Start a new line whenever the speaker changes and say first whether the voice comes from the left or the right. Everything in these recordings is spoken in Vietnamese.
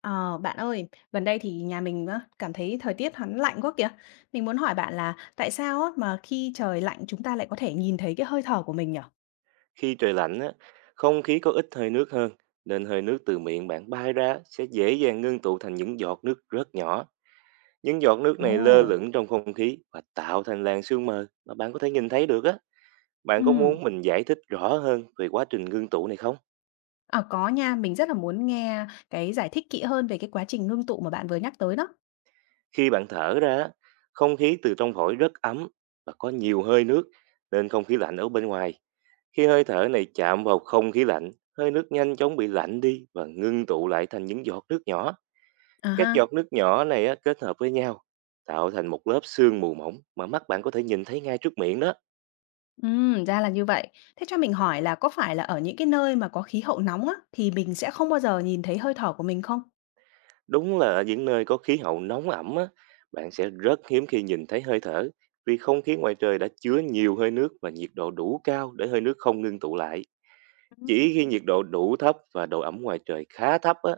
left: Ờ, bạn ơi, gần đây thì nhà mình á, cảm thấy thời tiết hắn lạnh quá kìa. Mình muốn hỏi bạn là tại sao á, mà khi trời lạnh chúng ta lại có thể nhìn thấy cái hơi thở của mình nhở?
right: Khi trời lạnh á, không khí có ít hơi nước hơn, nên hơi nước từ miệng bạn bay ra sẽ dễ dàng ngưng tụ thành những giọt nước rất nhỏ. Những giọt nước này lơ
left: Ồ.
right: lửng trong không khí và tạo thành làn sương mờ mà bạn có thể nhìn thấy được á. Bạn có
left: Ừ,
right: muốn mình giải thích rõ hơn về quá trình ngưng tụ này không?
left: à, có nha, mình rất là muốn nghe cái giải thích kỹ hơn về cái quá trình ngưng tụ mà bạn vừa nhắc tới đó.
right: Khi bạn thở ra, á, không khí từ trong phổi rất ấm và có nhiều hơi nước, nên không khí lạnh ở bên ngoài. Khi hơi thở này chạm vào không khí lạnh, hơi nước nhanh chóng bị lạnh đi và ngưng tụ lại thành những giọt nước nhỏ.
left: À
right: Các
left: ha.
right: giọt nước nhỏ này á, kết hợp với nhau, tạo thành một lớp sương mù mỏng mà mắt bạn có thể nhìn thấy ngay trước miệng đó.
left: Ừ, ra là như vậy. Thế cho mình hỏi là có phải là ở những cái nơi mà có khí hậu nóng á, thì mình sẽ không bao giờ nhìn thấy hơi thở của mình không?
right: Đúng là ở những nơi có khí hậu nóng ẩm á, bạn sẽ rất hiếm khi nhìn thấy hơi thở vì không khí ngoài trời đã chứa nhiều hơi nước và nhiệt độ đủ cao để hơi nước không ngưng tụ lại.
left: Ừ.
right: Chỉ khi nhiệt độ đủ thấp và độ ẩm ngoài trời khá thấp á,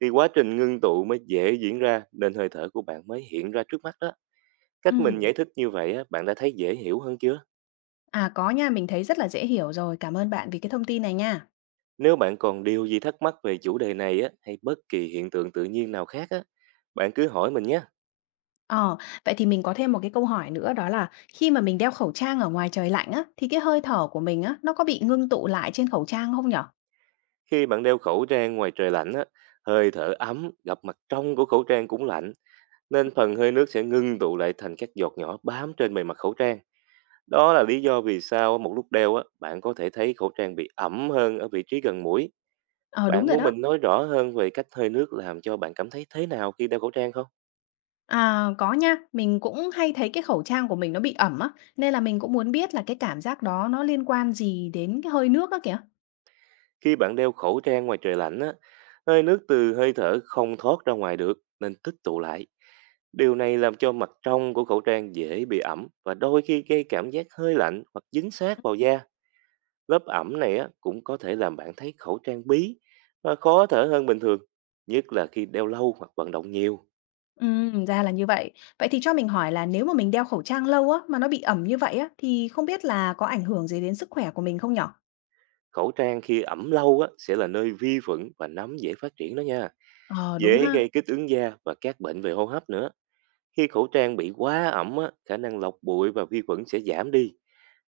right: thì quá trình ngưng tụ mới dễ diễn ra nên hơi thở của bạn mới hiện ra trước mắt đó.
left: Ừ,
right: Cách mình giải thích như vậy á, bạn đã thấy dễ hiểu hơn chưa?
left: à có nha, mình thấy rất là dễ hiểu rồi. Cảm ơn bạn vì cái thông tin này nha.
right: Nếu bạn còn điều gì thắc mắc về chủ đề này á, hay bất kỳ hiện tượng tự nhiên nào khác á, bạn cứ hỏi mình nhé.
left: Ờ, vậy thì mình có thêm một cái câu hỏi nữa, đó là khi mà mình đeo khẩu trang ở ngoài trời lạnh á, thì cái hơi thở của mình á, nó có bị ngưng tụ lại trên khẩu trang không nhở?
right: Khi bạn đeo khẩu trang ngoài trời lạnh á, hơi thở ấm gặp mặt trong của khẩu trang cũng lạnh, nên phần hơi nước sẽ ngưng tụ lại thành các giọt nhỏ bám trên bề mặt khẩu trang. Đó là lý do vì sao một lúc đeo á, bạn có thể thấy khẩu trang bị ẩm hơn ở vị trí gần mũi.
left: Ờ, đúng
right: Bạn
left: rồi
right: muốn
left: đó.
right: mình nói rõ hơn về cách hơi nước làm cho bạn cảm thấy thế nào khi đeo khẩu trang không?
left: À, có nha, mình cũng hay thấy cái khẩu trang của mình nó bị ẩm á, nên là mình cũng muốn biết là cái cảm giác đó nó liên quan gì đến cái hơi nước á kìa.
right: Khi bạn đeo khẩu trang ngoài trời lạnh á, hơi nước từ hơi thở không thoát ra ngoài được nên tích tụ lại. Điều này làm cho mặt trong của khẩu trang dễ bị ẩm và đôi khi gây cảm giác hơi lạnh hoặc dính sát vào da. Lớp ẩm này á, cũng có thể làm bạn thấy khẩu trang bí và khó thở hơn bình thường, nhất là khi đeo lâu hoặc vận động nhiều.
left: Ừ, ra là như vậy. Vậy thì cho mình hỏi là nếu mà mình đeo khẩu trang lâu á, mà nó bị ẩm như vậy á, thì không biết là có ảnh hưởng gì đến sức khỏe của mình không nhở?
right: Khẩu trang khi ẩm lâu á, sẽ là nơi vi khuẩn và nấm dễ phát triển đó nha,
left: Ờ, đúng
right: dễ
left: ha.
right: gây kích ứng da và các bệnh về hô hấp nữa. Khi khẩu trang bị quá ẩm, á, khả năng lọc bụi và vi khuẩn sẽ giảm đi,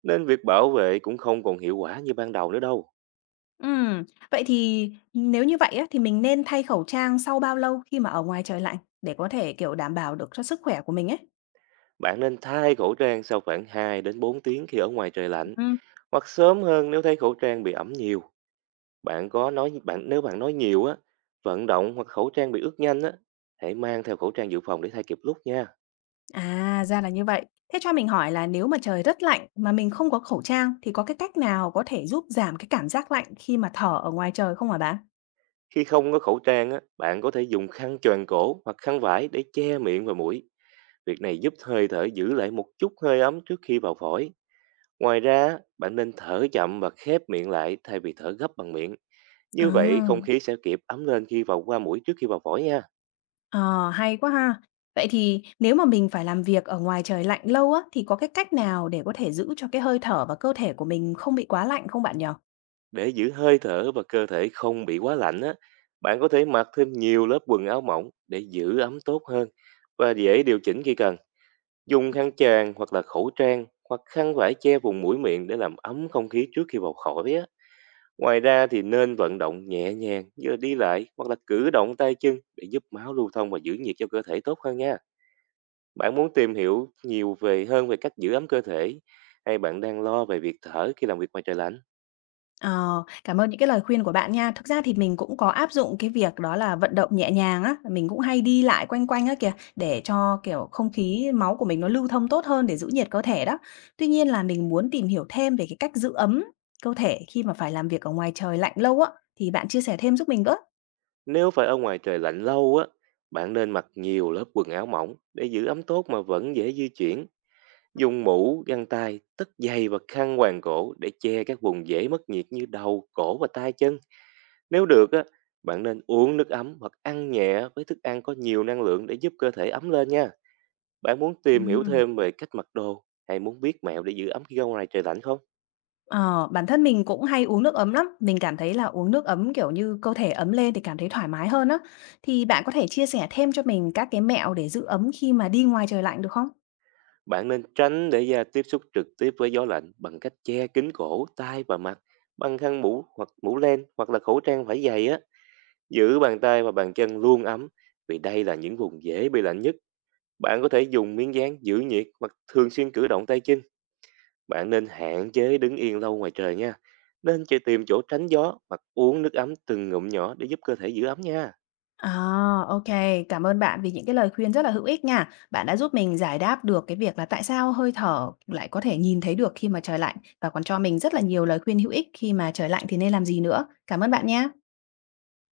right: nên việc bảo vệ cũng không còn hiệu quả như ban đầu nữa đâu.
left: Ừm, vậy thì nếu như vậy á, thì mình nên thay khẩu trang sau bao lâu khi mà ở ngoài trời lạnh, để có thể, kiểu, đảm bảo được cho sức khỏe của mình ấy?
right: Bạn nên thay khẩu trang sau khoảng 2 đến 4 tiếng khi ở ngoài trời lạnh,
left: Ừm.
right: hoặc sớm hơn nếu thấy khẩu trang bị ẩm nhiều. Bạn có nói bạn Nếu bạn nói nhiều á, vận động hoặc khẩu trang bị ướt nhanh á, hãy mang theo khẩu trang dự phòng để thay kịp lúc nha.
left: À, ra là như vậy. Thế cho mình hỏi là nếu mà trời rất lạnh mà mình không có khẩu trang, thì có cái cách nào có thể giúp giảm cái cảm giác lạnh khi mà thở ở ngoài trời không hả bạn?
right: Khi không có khẩu trang á, bạn có thể dùng khăn choàng cổ hoặc khăn vải để che miệng và mũi. Việc này giúp hơi thở giữ lại một chút hơi ấm trước khi vào phổi. Ngoài ra, bạn nên thở chậm và khép miệng lại thay vì thở gấp bằng miệng. Như vậy,
left: À,
right: không khí sẽ kịp ấm lên khi vào qua mũi trước khi vào phổi nha.
left: ờ, hay quá ha. Vậy thì nếu mà mình phải làm việc ở ngoài trời lạnh lâu á, thì có cái cách nào để có thể giữ cho cái hơi thở và cơ thể của mình không bị quá lạnh không bạn nhỉ?
right: Để giữ hơi thở và cơ thể không bị quá lạnh á, bạn có thể mặc thêm nhiều lớp quần áo mỏng để giữ ấm tốt hơn và dễ điều chỉnh khi cần. Dùng khăn tràn hoặc là khẩu trang hoặc khăn vải che vùng mũi miệng để làm ấm không khí trước khi vào phổi á. Ngoài ra thì nên vận động nhẹ nhàng như là đi lại hoặc là cử động tay chân để giúp máu lưu thông và giữ nhiệt cho cơ thể tốt hơn nha. Bạn muốn tìm hiểu nhiều hơn về cách giữ ấm cơ thể hay bạn đang lo về việc thở khi làm việc ngoài trời lạnh?
left: Ờ, cảm ơn những cái lời khuyên của bạn nha. Thực ra thì mình cũng có áp dụng cái việc đó, là vận động nhẹ nhàng á, mình cũng hay đi lại quanh quanh á kìa, để cho, kiểu, không khí máu của mình nó lưu thông tốt hơn để giữ nhiệt cơ thể đó. Tuy nhiên, là mình muốn tìm hiểu thêm về cái cách giữ ấm cơ thể khi mà phải làm việc ở ngoài trời lạnh lâu á, thì bạn chia sẻ thêm giúp mình với.
right: Nếu phải ở ngoài trời lạnh lâu á, bạn nên mặc nhiều lớp quần áo mỏng để giữ ấm tốt mà vẫn dễ di chuyển. Dùng mũ, găng tay, tất giày và khăn quàng cổ để che các vùng dễ mất nhiệt như đầu, cổ và tay chân. Nếu được á, bạn nên uống nước ấm hoặc ăn nhẹ với thức ăn có nhiều năng lượng để giúp cơ thể ấm lên nha. Bạn muốn tìm hiểu
left: Ừm.
right: thêm về cách mặc đồ hay muốn biết mẹo để giữ ấm khi ra ngoài trời lạnh không?
left: Ờ, bản thân mình cũng hay uống nước ấm lắm, mình cảm thấy là uống nước ấm, kiểu như, cơ thể ấm lên thì cảm thấy thoải mái hơn á. Thì bạn có thể chia sẻ thêm cho mình các cái mẹo để giữ ấm khi mà đi ngoài trời lạnh được không?
right: Bạn nên tránh để da tiếp xúc trực tiếp với gió lạnh bằng cách che kín cổ, tai và mặt bằng khăn mũ hoặc mũ len hoặc là khẩu trang vải dày á. Giữ bàn tay và bàn chân luôn ấm vì đây là những vùng dễ bị lạnh nhất. Bạn có thể dùng miếng dán giữ nhiệt hoặc thường xuyên cử động tay chân. Bạn nên hạn chế đứng yên lâu ngoài trời nha. Nên chỉ tìm chỗ tránh gió hoặc uống nước ấm từng ngụm nhỏ để giúp cơ thể giữ ấm nha.
left: À, OK. Cảm ơn bạn vì những cái lời khuyên rất là hữu ích nha. Bạn đã giúp mình giải đáp được cái việc là tại sao hơi thở lại có thể nhìn thấy được khi mà trời lạnh, và còn cho mình rất là nhiều lời khuyên hữu ích khi mà trời lạnh thì nên làm gì nữa. Cảm ơn bạn nha.